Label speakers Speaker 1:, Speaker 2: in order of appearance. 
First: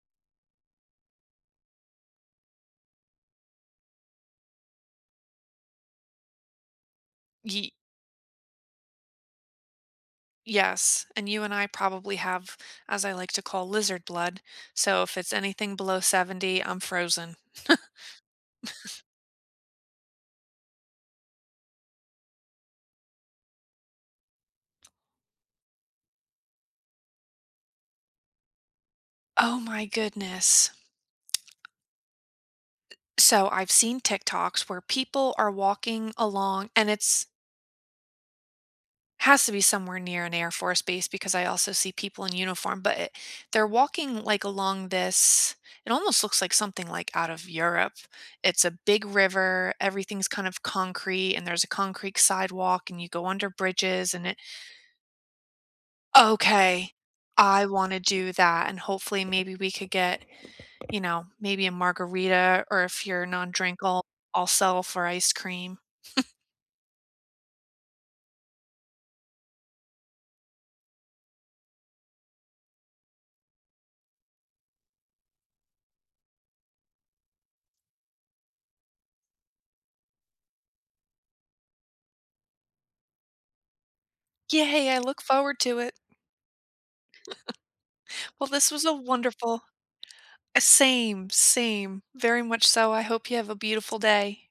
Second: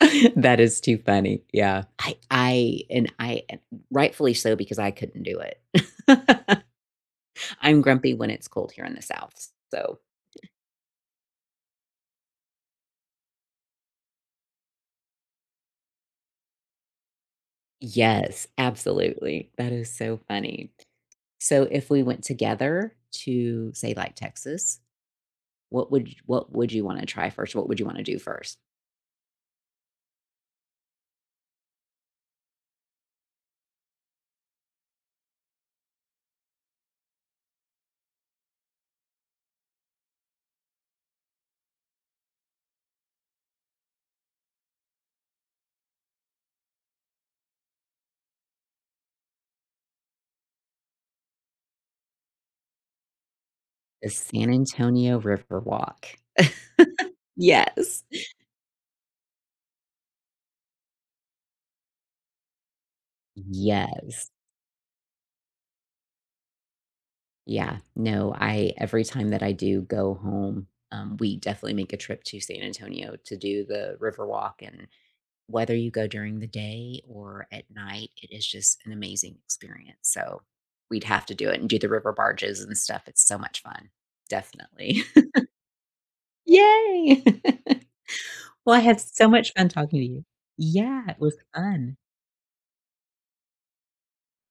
Speaker 1: That is too funny. Yeah. I I and I and rightfully so because I couldn't do it.
Speaker 2: Ye
Speaker 1: I'm grumpy when it's cold here in the South, s so
Speaker 2: Yes. And you and I probably have, as I like to call, lizard blood. So, if it's anything below 70, I'm frozen.
Speaker 1: Yes. Absolutely. That is so funny. So, if we went together to say like Texas, what would y what would you wanna try first? What would you wanna do first?
Speaker 2: Oh my goodness. So, I've seen TikToks where people are walking along, and it's has to be somewhere near an Air Force base because I also see people in uniform, but it they're walking, like, along this it almost looks like something, like, out of Europe. It's a big river. Everything's kind of concrete, and there's a concrete sidewalk, and you go under
Speaker 1: The
Speaker 2: bridges, and it
Speaker 1: San Antonio River walk.
Speaker 2: Okay, I wanna
Speaker 1: Yes.
Speaker 2: do that. And, hopefully, maybe we could get, you know, maybe a margarita or if you're non-drink, I'll
Speaker 1: Yes.
Speaker 2: I'll settle for ice cream.
Speaker 1: Yeah. No, I every time that I do go home, um, we definitely make a trip to San Antonio to do the River Walk and whether you go during the day or at night, it is just an amazing experience, so we'd have to do it and do the river barges and stuff, it's so much fun.
Speaker 2: Yay. I
Speaker 1: Definitely.
Speaker 2: look forward to it.
Speaker 1: Yay!
Speaker 2: Well, this
Speaker 1: Well, I
Speaker 2: was a
Speaker 1: had so much
Speaker 2: wonderful
Speaker 1: fun talking to you.
Speaker 2: Uh,
Speaker 1: Yeah. It
Speaker 2: same.
Speaker 1: was fun.
Speaker 2: Same. Very much so. I hope you have a beautiful day.